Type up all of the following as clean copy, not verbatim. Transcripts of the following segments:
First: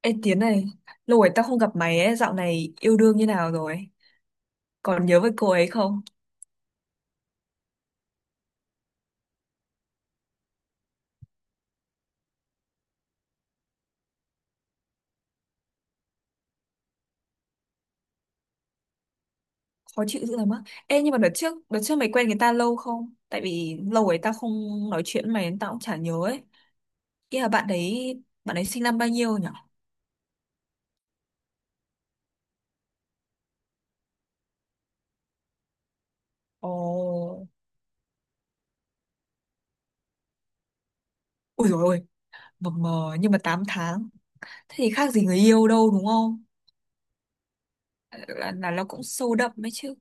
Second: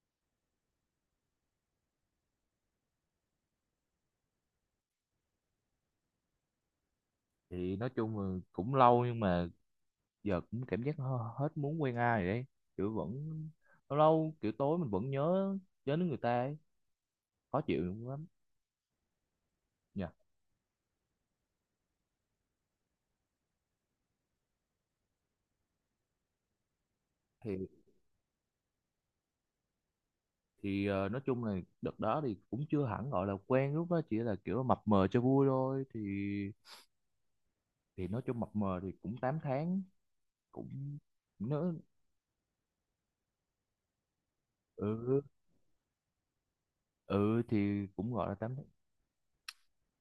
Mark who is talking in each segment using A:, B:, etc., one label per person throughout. A: Ê Tiến này, lâu rồi tao không gặp mày ấy, dạo này yêu đương như nào rồi? Còn nhớ với cô ấy không?
B: Thì nói chung là cũng lâu nhưng mà giờ cũng cảm giác hết muốn quen ai rồi đấy. Kiểu vẫn lâu lâu kiểu tối mình vẫn nhớ nhớ đến người ta ấy. Khó chịu lắm
A: Khó
B: nha.
A: chịu dữ lắm á. Ê nhưng mà đợt trước mày quen người ta lâu không? Tại vì lâu rồi tao không nói chuyện với mày nên tao cũng chả nhớ ấy. Ý là bạn
B: thì
A: đấy, bạn ấy sinh năm bao nhiêu nhỉ?
B: nói chung là đợt đó thì cũng chưa hẳn gọi là quen, lúc đó chỉ là kiểu mập mờ cho vui thôi. thì
A: Ồ.
B: thì nói chung mập mờ thì cũng 8 tháng, cũng
A: Ui
B: nó...
A: dồi ôi, mờ mờ nhưng mà 8 tháng. Thế thì khác
B: ừ,
A: gì người yêu đâu đúng không?
B: ừ thì cũng gọi là
A: Là,
B: 8 tháng.
A: là nó cũng sâu đậm ấy chứ.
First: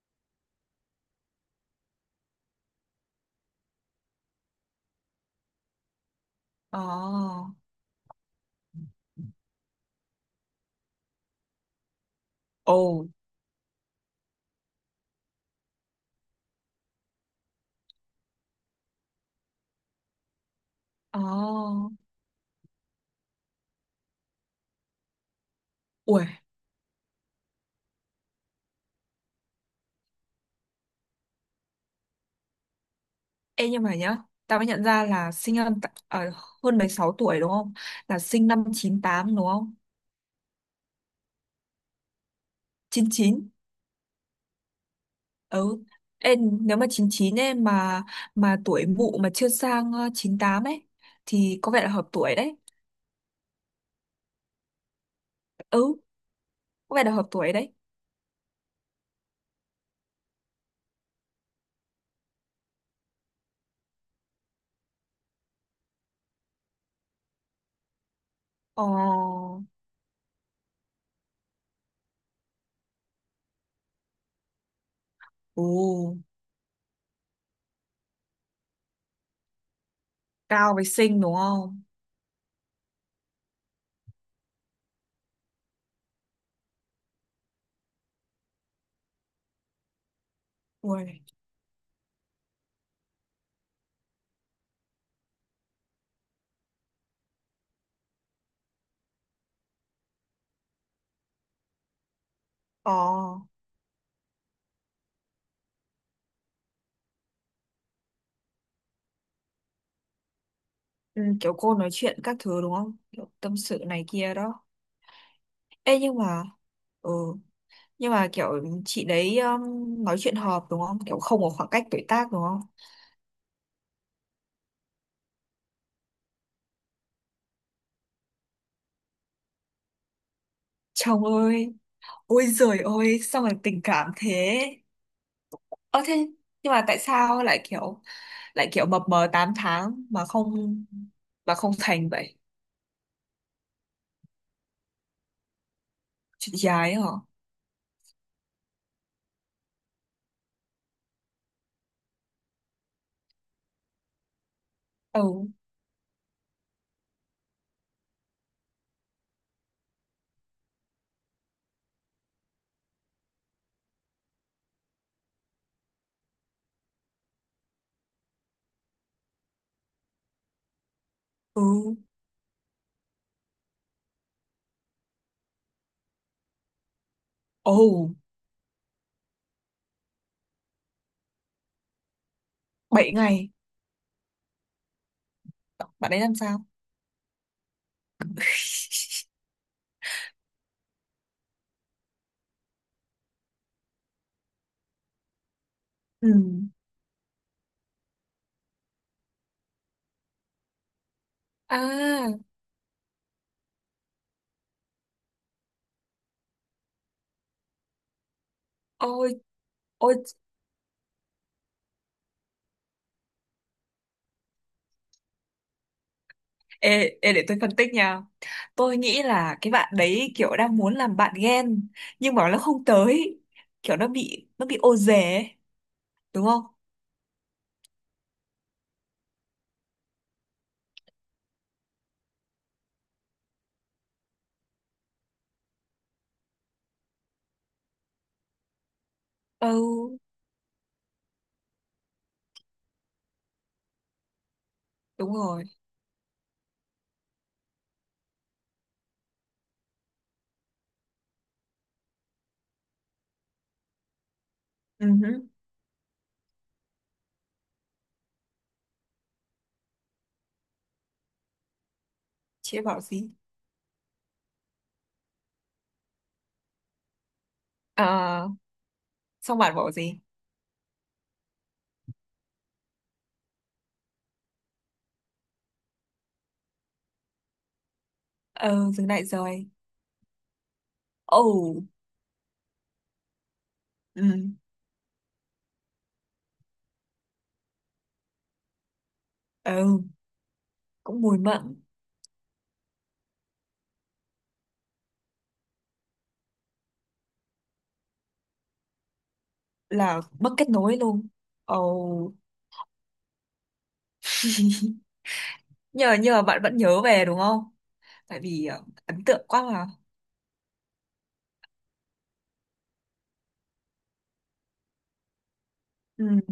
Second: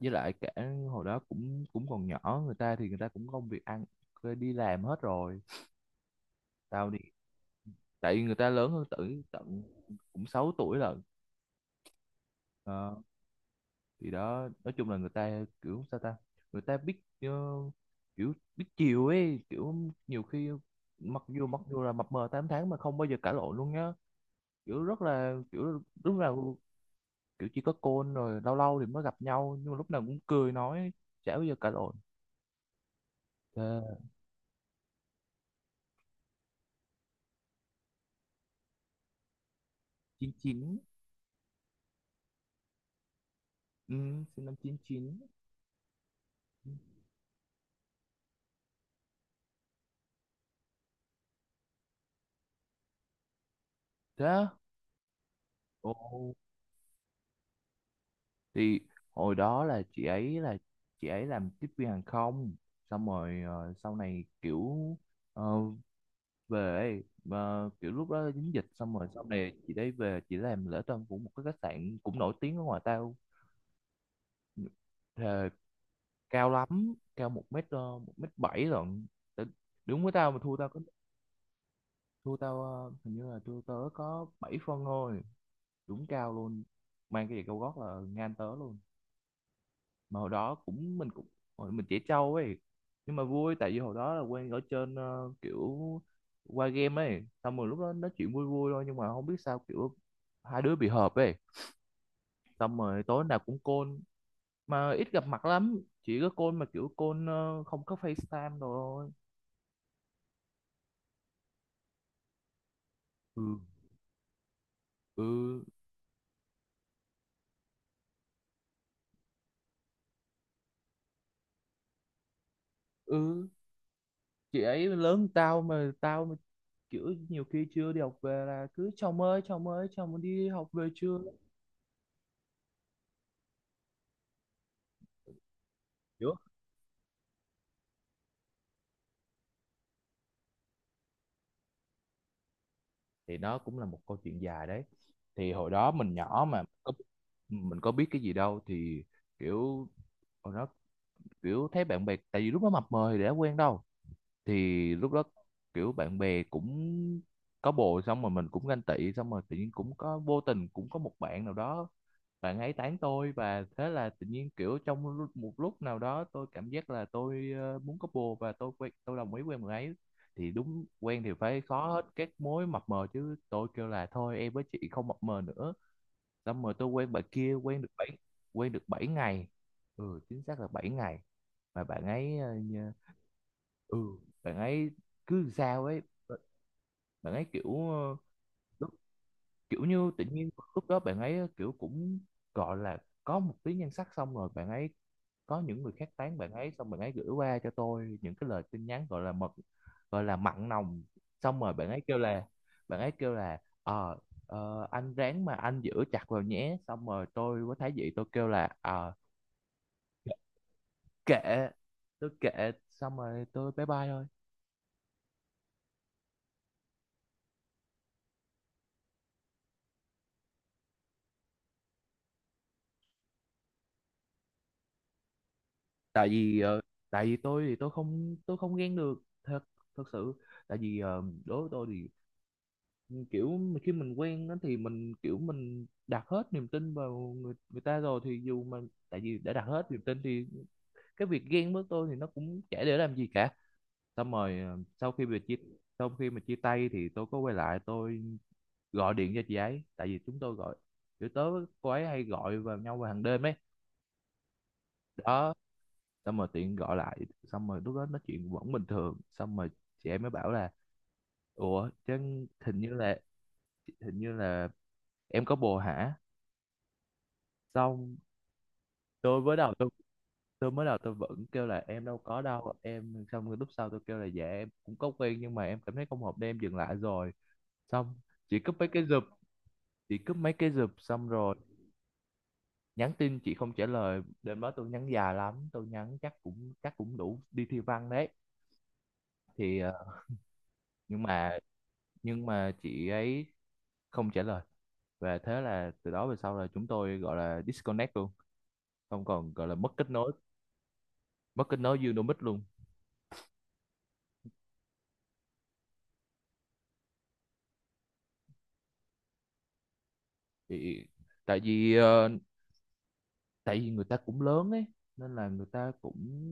B: Với lại cả hồi đó cũng cũng còn nhỏ, người ta thì người ta cũng công việc ăn, đi làm hết rồi. Tao đi,
A: Ồ.
B: tại vì người ta lớn hơn tử tận cũng 6 tuổi lận. Ờ,
A: Ồ.
B: thì đó nói chung là người ta kiểu sao ta, người ta biết kiểu biết chiều ấy, kiểu nhiều khi mặc dù
A: Ồ.
B: là mập mờ 8 tháng mà không bao giờ cãi lộn luôn nhá. Kiểu rất là kiểu lúc
A: Ui.
B: nào, kiểu chỉ có côn rồi lâu lâu thì mới gặp nhau nhưng mà lúc nào cũng cười nói, chả bao giờ cãi lộn. Ờ,
A: Ê nhưng mà nhá, tao mới nhận ra là sinh năm hơn 16 tuổi đúng không? Là sinh năm chín tám đúng không?
B: chín chín.
A: Chín chín.
B: Ừ, sinh năm chín chín.
A: Ừ. Ê, nếu mà chín chín ấy mà tuổi mụ mà chưa sang chín tám ấy thì có vẻ là hợp tuổi đấy.
B: Thế á? Ồ.
A: Ừ, có vẻ là hợp tuổi đấy.
B: Thì hồi đó là chị ấy làm tiếp viên hàng không, xong rồi sau này kiểu ờ, về, kiểu lúc đó dính dịch,
A: Ờ.
B: xong rồi sau này chị ấy về chị làm lễ tân của một cái khách sạn cũng nổi tiếng ở ngoài tao. Thề,
A: Ồ,
B: cao lắm, cao một mét 1m7 lận. Tại- đúng với tao mà
A: cao với xinh đúng không?
B: thua tao hình như là thua tớ có 7 phân thôi, đúng cao luôn. Mang cái giày cao gót là ngang tớ luôn. Mà hồi đó
A: Ui.
B: cũng hồi mình trẻ trâu ấy, nhưng mà vui. Tại vì hồi đó là quen ở trên, kiểu qua game ấy, xong rồi lúc đó nói chuyện vui vui thôi, nhưng mà không biết sao kiểu hai đứa bị hợp ấy, xong
A: Ờ.
B: rồi tối nào cũng call. Mà ít gặp mặt lắm, chỉ có call, mà kiểu call không có FaceTime đồ thôi.
A: Ừ, kiểu cô nói chuyện các thứ đúng không? Kiểu
B: Ừ,
A: tâm sự này kia đó.
B: ừ,
A: Ê nhưng mà ừ, nhưng mà kiểu chị đấy nói chuyện hợp đúng không, kiểu không có khoảng cách tuổi tác đúng không?
B: ừ. Chị ấy lớn hơn tao mà kiểu nhiều khi chưa đi học về là cứ chồng ơi chồng ơi, chồng đi học về chưa.
A: Chồng ơi, ôi giời ơi sao mà tình cảm thế. Ơ thế
B: Hiểu.
A: nhưng mà tại sao lại kiểu, lại kiểu mập mờ 8 tháng mà không, mà không thành vậy?
B: Thì nó cũng là một câu chuyện dài đấy. Thì hồi đó mình nhỏ
A: Chuyện
B: mà
A: gái hả?
B: mình có biết cái gì đâu. Thì kiểu hồi đó kiểu thấy bạn bè, tại vì lúc đó mập mờ thì đã quen đâu. Thì lúc đó
A: Ừ.
B: kiểu bạn bè cũng có bồ, xong rồi mình cũng ganh tị, xong rồi tự nhiên cũng có, vô tình cũng có một bạn nào đó, bạn ấy tán tôi. Và thế là tự nhiên kiểu trong một lúc nào đó tôi cảm giác là tôi muốn có bồ, và tôi quen tôi đồng ý quen bạn ấy. Thì đúng quen thì phải khó
A: Ừ.
B: hết các mối mập mờ chứ, tôi kêu là thôi em với chị không mập mờ nữa. Xong rồi tôi quen bạn kia,
A: Ồ.
B: quen được 7 ngày, ừ, chính xác là 7 ngày. Mà bạn ấy
A: Bảy ngày.
B: ừ, bạn ấy cứ sao ấy.
A: Bạn ấy làm sao?
B: Bạn ấy kiểu kiểu như tự nhiên lúc đó bạn ấy kiểu cũng gọi là có một tí nhan sắc, xong rồi bạn ấy có những người khác
A: Ừ.
B: tán bạn ấy, xong bạn ấy gửi qua cho tôi những cái lời tin nhắn gọi là mật, gọi là mặn nồng. Xong rồi
A: À.
B: bạn ấy kêu là anh ráng mà anh giữ chặt vào nhé. Xong rồi tôi với Thái Dị tôi kêu là ờ,
A: Ôi. Ôi.
B: kệ, tôi kệ, xong rồi tôi bye bye thôi.
A: Ê, ê, để tôi phân tích nha. Tôi nghĩ là cái bạn đấy kiểu đang muốn làm bạn ghen nhưng mà nó không tới. Kiểu nó bị, nó bị ô dề ấy,
B: tại
A: đúng
B: vì
A: không?
B: ờ, tại vì tôi thì tôi không ghen được thật, thật sự. Tại vì đối với tôi thì kiểu khi mình quen á thì mình kiểu mình đặt hết niềm tin vào người người ta rồi, thì dù mà, tại vì đã đặt
A: Ừ,
B: hết niềm tin thì cái việc ghen với tôi thì nó cũng chả để làm gì cả. Xong rồi
A: đúng rồi.
B: sau khi mà chia tay thì tôi có quay lại, tôi gọi điện cho chị ấy. Tại vì chúng tôi gọi, kiểu tớ với cô ấy hay gọi vào nhau vào hàng đêm ấy.
A: Ừ, hứ.
B: Đó, xong rồi tiện gọi lại, xong rồi lúc đó nói chuyện vẫn bình thường, xong rồi chị ấy mới bảo là ủa chứ
A: Chị
B: hình
A: ấy
B: như
A: bảo
B: là,
A: gì?
B: hình như là em có bồ hả. Xong
A: Ờ,
B: tôi mới
A: xong
B: đầu
A: bạn
B: tôi
A: bảo gì?
B: tôi mới đầu tôi vẫn kêu là em đâu có đâu em, xong rồi lúc sau tôi kêu là dạ em cũng có quen nhưng mà em cảm thấy không hợp nên em dừng lại rồi. Xong chị cúp mấy
A: Ừ,
B: cái
A: dừng
B: giùm
A: lại rồi.
B: chị cúp mấy cái giùm, xong rồi
A: Ồ,
B: nhắn tin chị không trả lời.
A: ừ,
B: Đêm đó tôi nhắn dài lắm, tôi nhắn chắc cũng đủ đi thi văn đấy. Thì
A: ừ, cũng
B: nhưng
A: mùi
B: mà
A: mẫn,
B: chị ấy không trả lời. Và thế là từ đó về sau là chúng tôi gọi là disconnect luôn, không còn, gọi là mất kết
A: là
B: nối,
A: mất kết nối luôn.
B: mất kết nối
A: Ồ,
B: Unimix luôn.
A: nhờ nhờ bạn vẫn nhớ về đúng không? Tại vì ấn tượng quá mà.
B: Thì tại vì tại vì người ta cũng lớn ấy nên là người ta
A: Ừ,
B: cũng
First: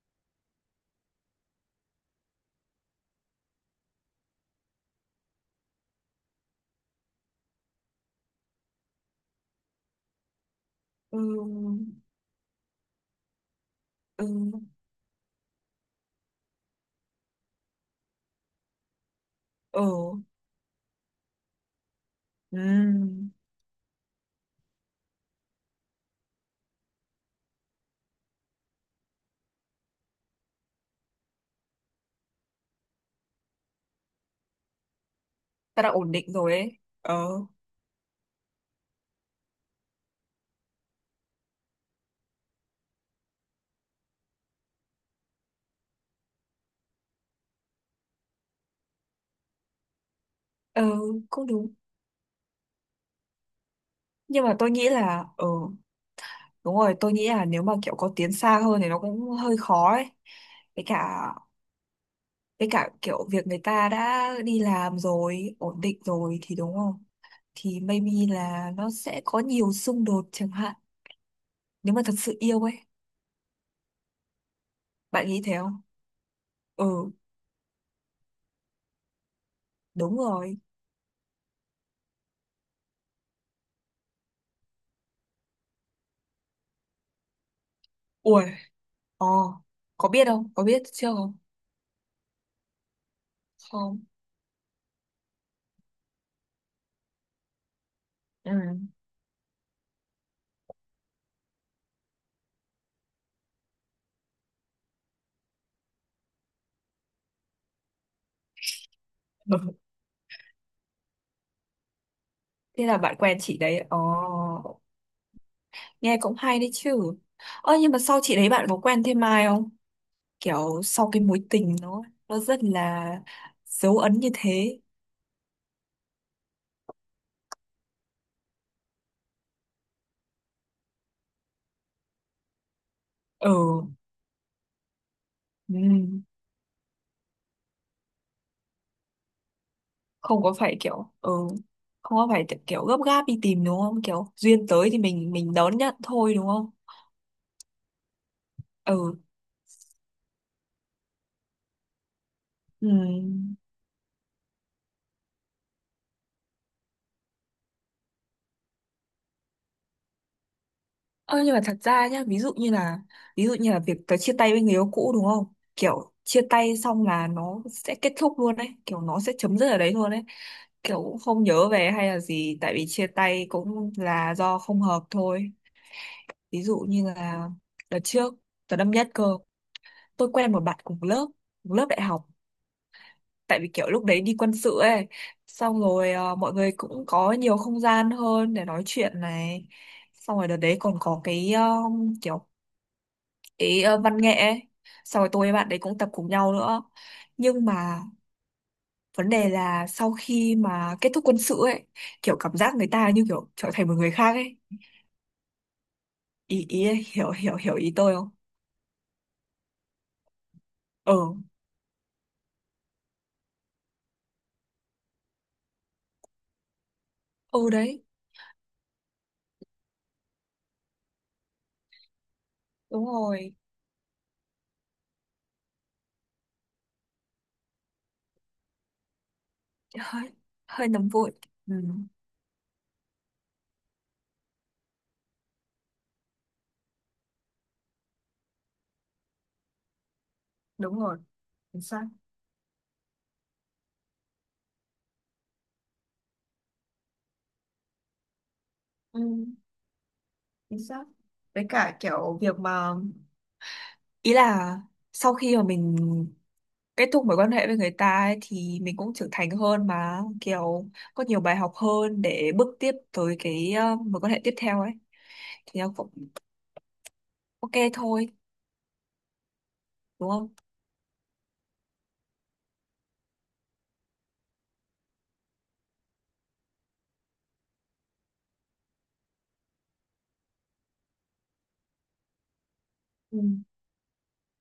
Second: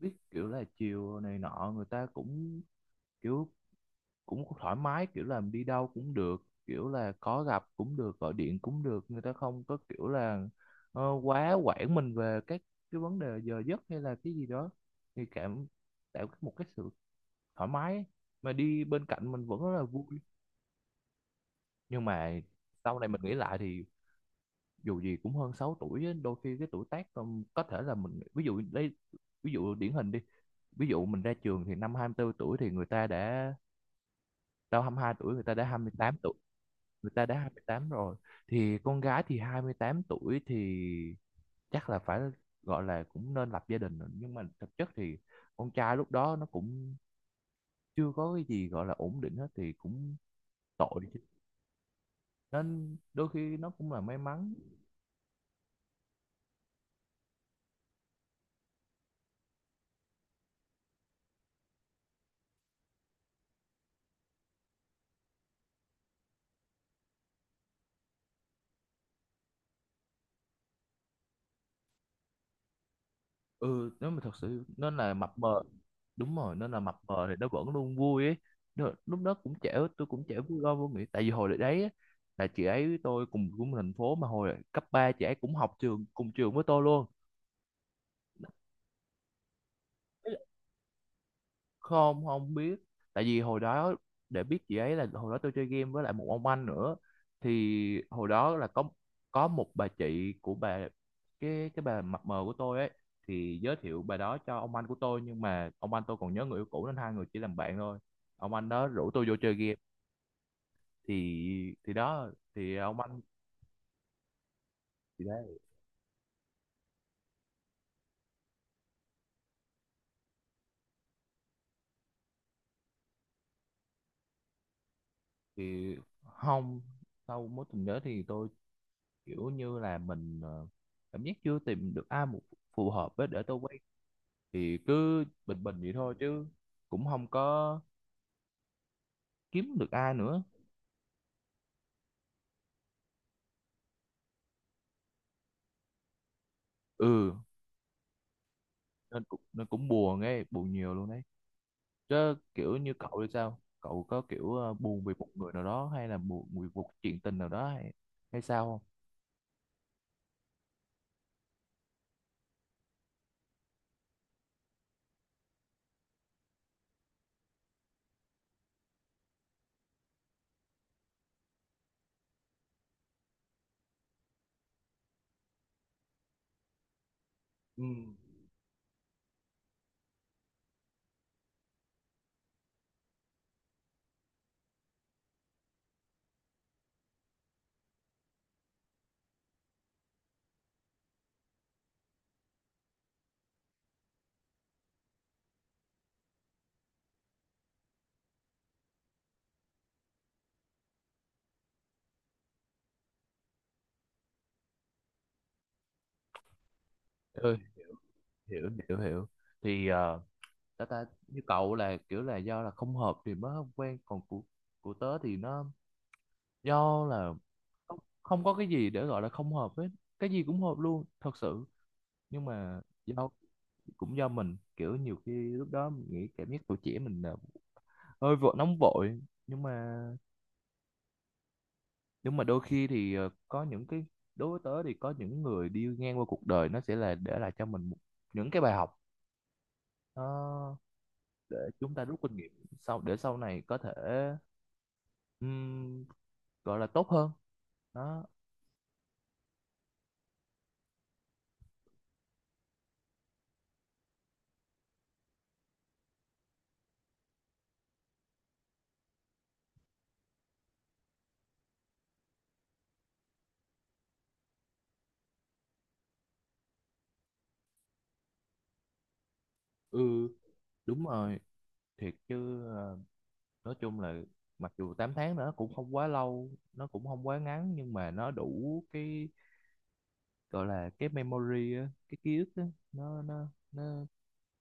B: biết kiểu là chiều này nọ, người ta cũng kiểu cũng thoải mái, kiểu là đi đâu cũng được, kiểu là có gặp cũng được, gọi điện cũng được. Người ta không có kiểu là
A: ừ,
B: quá quản mình về các cái vấn đề giờ giấc hay là
A: ừ,
B: cái gì đó, thì cảm, tạo một cái sự thoải mái ấy. Mà đi bên cạnh mình vẫn rất là vui.
A: ừ.
B: Nhưng mà sau này mình
A: Ừ,
B: nghĩ lại thì dù gì cũng hơn 6 tuổi á, đôi khi cái tuổi tác, có thể là mình ví dụ đây, ví dụ điển hình đi. Ví dụ mình ra trường thì năm 24 tuổi thì người ta đã, tao 22 tuổi người ta đã hai
A: ta đã
B: mươi
A: ổn
B: tám tuổi
A: định rồi ấy.
B: người ta
A: Ờ,
B: đã 28 rồi. Thì con gái thì 28 tuổi thì chắc là phải gọi là cũng nên lập gia đình rồi, nhưng mà thực chất thì con trai lúc đó nó cũng chưa có cái gì gọi là ổn định hết thì cũng
A: ờ,
B: tội chứ.
A: cũng đúng.
B: Nên đôi khi nó cũng là may
A: Nhưng
B: mắn.
A: mà tôi nghĩ là, đúng rồi, tôi nghĩ là nếu mà kiểu có tiến xa hơn thì nó cũng hơi khó ấy. Với cả, với cả kiểu việc người ta đã đi làm rồi, ổn định rồi thì đúng không? Thì maybe là nó sẽ có nhiều xung đột chẳng hạn. Nếu mà thật sự yêu ấy,
B: Ừ, nếu mà thật sự nó là
A: bạn
B: mập
A: nghĩ thế
B: mờ.
A: không?
B: Đúng rồi, nó là mập
A: Ừ,
B: mờ thì nó vẫn luôn vui ấy. Nó, lúc đó cũng trẻ, tôi
A: đúng
B: cũng trẻ,
A: rồi.
B: vui lo vô nghĩ. Tại vì hồi đấy á, là chị ấy với tôi cùng cùng thành phố, mà hồi cấp 3 chị ấy cũng học trường cùng trường với tôi luôn.
A: Ui, ờ, có biết không? Có biết chưa không?
B: Không, không biết. Tại vì hồi đó
A: Không.
B: để biết chị ấy là hồi đó tôi chơi game với lại một ông anh nữa. Thì hồi
A: Ừ.
B: đó là có một bà chị của bà, cái bà mập mờ của tôi ấy, thì giới thiệu bà đó cho ông anh của tôi, nhưng mà ông anh tôi còn nhớ người yêu cũ nên hai người chỉ làm bạn thôi. Ông anh đó rủ tôi vô chơi
A: Ừ.
B: game. Thì đó thì
A: Thế là
B: ông
A: bạn
B: anh,
A: quen chị đấy. Ồ.
B: thì đấy.
A: Nghe cũng hay đấy chứ. Ơ nhưng mà sau chị đấy bạn có quen thêm ai không, kiểu sau cái mối tình nó rất là dấu ấn như thế.
B: Thì không, sau mối tình đó thì tôi kiểu như là mình cảm giác chưa tìm được ai phù hợp với để
A: Ừ,
B: tôi, thì cứ bình bình vậy thôi
A: ừm,
B: chứ cũng không có kiếm được ai nữa.
A: không có phải kiểu ừ, không có phải kiểu gấp gáp đi tìm đúng không, kiểu duyên tới thì mình đón nhận thôi đúng không?
B: Ừ,
A: Ừ.
B: nên cũng buồn ấy, buồn nhiều luôn đấy. Chứ kiểu như cậu thì
A: Ừm.
B: sao, cậu có kiểu buồn vì một người nào đó hay là buồn vì một chuyện tình nào đó hay, hay sao không?
A: Ơ nhưng mà thật ra nhá, ví dụ như là, ví dụ như là việc tớ chia tay với người yêu cũ đúng không, kiểu chia tay xong là nó sẽ kết thúc luôn đấy, kiểu nó sẽ chấm dứt ở đấy luôn đấy, kiểu cũng không nhớ về hay là gì tại vì chia tay cũng là do không hợp thôi. Ví dụ như là
B: Ừ.
A: đợt trước, đợt năm nhất cơ, tôi quen một bạn cùng lớp, cùng lớp đại học, tại vì kiểu lúc đấy đi quân sự ấy, xong rồi mọi người cũng có nhiều không gian hơn để nói chuyện này, xong rồi đợt đấy còn có cái kiểu văn nghệ ấy, xong rồi tôi với bạn đấy cũng tập cùng nhau nữa. Nhưng mà vấn đề là sau khi mà kết thúc quân sự ấy, kiểu cảm giác người ta như kiểu trở thành một người khác ấy. Ý ý, hiểu
B: Ừ,
A: hiểu hiểu ý tôi không?
B: hiểu hiểu hiểu hiểu. Thì ta ta
A: Ừ.
B: như cậu là kiểu là do là không hợp thì mới không quen, còn của tớ thì nó do là
A: Ừ
B: không,
A: đấy.
B: không có cái gì để gọi là không hợp hết, cái gì cũng hợp luôn thật sự, nhưng mà
A: Đúng
B: do
A: rồi.
B: cũng do mình kiểu nhiều khi lúc đó mình nghĩ cảm giác tuổi trẻ mình là hơi vội nóng vội. Nhưng mà
A: Hơi, hơi nóng vội. Ừ,
B: đôi khi thì có những cái, đối với tớ thì có những người đi ngang qua cuộc đời nó sẽ là để lại cho mình một, những cái bài học, nó
A: đúng rồi.
B: để
A: Chính
B: chúng
A: xác.
B: ta rút kinh nghiệm sau, để sau này có thể ừm, gọi là tốt hơn. Đó.
A: Ừ, chính xác. Với cả kiểu việc mà, ý là sau khi mà mình kết thúc mối quan hệ với người ta ấy, thì mình cũng trưởng thành hơn mà kiểu có nhiều bài học hơn để bước tiếp tới cái mối quan hệ tiếp theo ấy thì nó cũng ok thôi
B: Ừ,
A: đúng không?
B: đúng rồi. Thiệt chứ nói chung là mặc dù 8 tháng nữa cũng không quá lâu, nó cũng không quá ngắn, nhưng mà nó đủ cái gọi là cái memory á, cái ký ức á, nó
A: Ừ,
B: nó nó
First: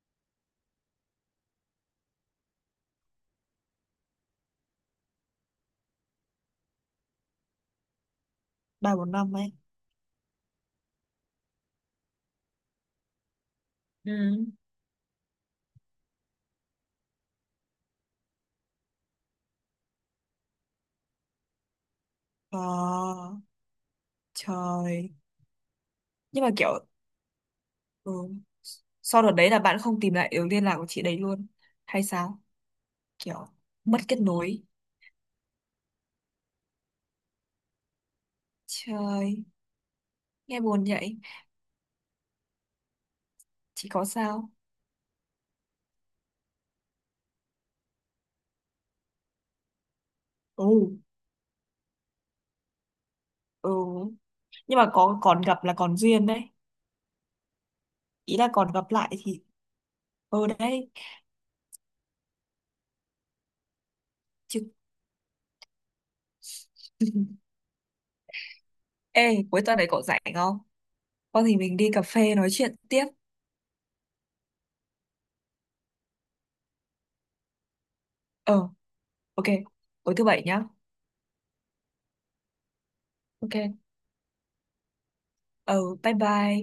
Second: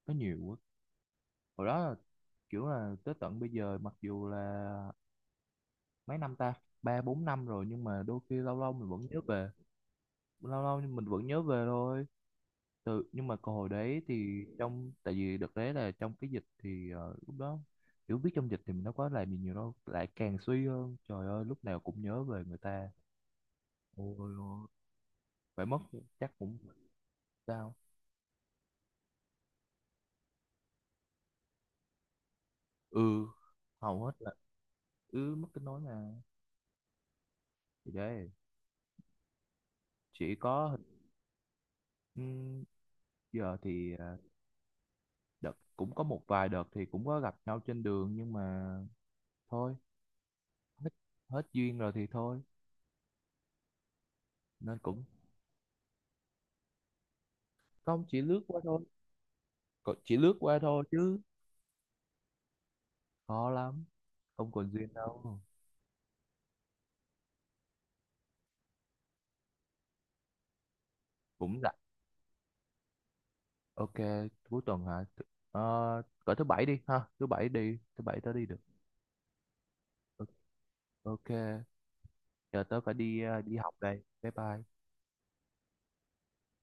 B: nó nhiều quá. Hồi đó là, kiểu là tới tận bây giờ mặc dù là mấy năm ta, 3-4 năm rồi, nhưng mà đôi khi lâu lâu mình
A: ba
B: vẫn
A: bốn
B: nhớ
A: năm
B: về
A: ấy.
B: lâu lâu mình vẫn nhớ về thôi. Từ, nhưng mà còn hồi đấy
A: Ừ.
B: thì trong, tại vì đợt đấy là trong cái dịch thì lúc đó kiểu biết trong dịch thì mình đâu có làm gì nhiều đâu, lại càng suy hơn, trời ơi lúc nào cũng nhớ về người ta.
A: Ờ,
B: Ôi ôi.
A: trời.
B: Phải mất chắc
A: Nhưng mà
B: cũng,
A: kiểu,
B: sao?
A: ừ, sau đợt đấy là bạn không tìm lại được liên lạc của chị đấy luôn hay sao,
B: Ừ,
A: kiểu mất
B: hầu hết
A: kết
B: là,
A: nối?
B: ừ, mất kết nối mà. Thì đấy,
A: Trời,
B: chỉ
A: nghe
B: có
A: buồn vậy.
B: ừm, giờ
A: Chị
B: thì
A: có sao?
B: đợt cũng có một vài đợt thì cũng có gặp nhau trên đường nhưng mà thôi,
A: Ừ.
B: hết, hết duyên rồi thì thôi,
A: Ừ.
B: nên
A: Nhưng mà
B: cũng
A: có còn gặp là còn duyên đấy,
B: không, chỉ
A: ý
B: lướt
A: là
B: qua
A: còn
B: thôi.
A: gặp lại thì.
B: Còn chỉ lướt
A: Ừ
B: qua thôi
A: đấy.
B: chứ khó lắm, không
A: Chứ.
B: còn duyên đâu.
A: Ê, cuối tuần này cậu rảnh không? Có thì
B: Cũng rảnh.
A: mình đi cà phê nói chuyện tiếp.
B: Ok. Cuối tuần hả? Ờ, cỡ thứ bảy đi ha, thứ bảy tớ đi được.
A: Ờ, ok, tối thứ bảy nhá.
B: Ok. Giờ tớ phải đi đi học
A: Ok.
B: đây, bye bye.
A: Ờ, bye bye.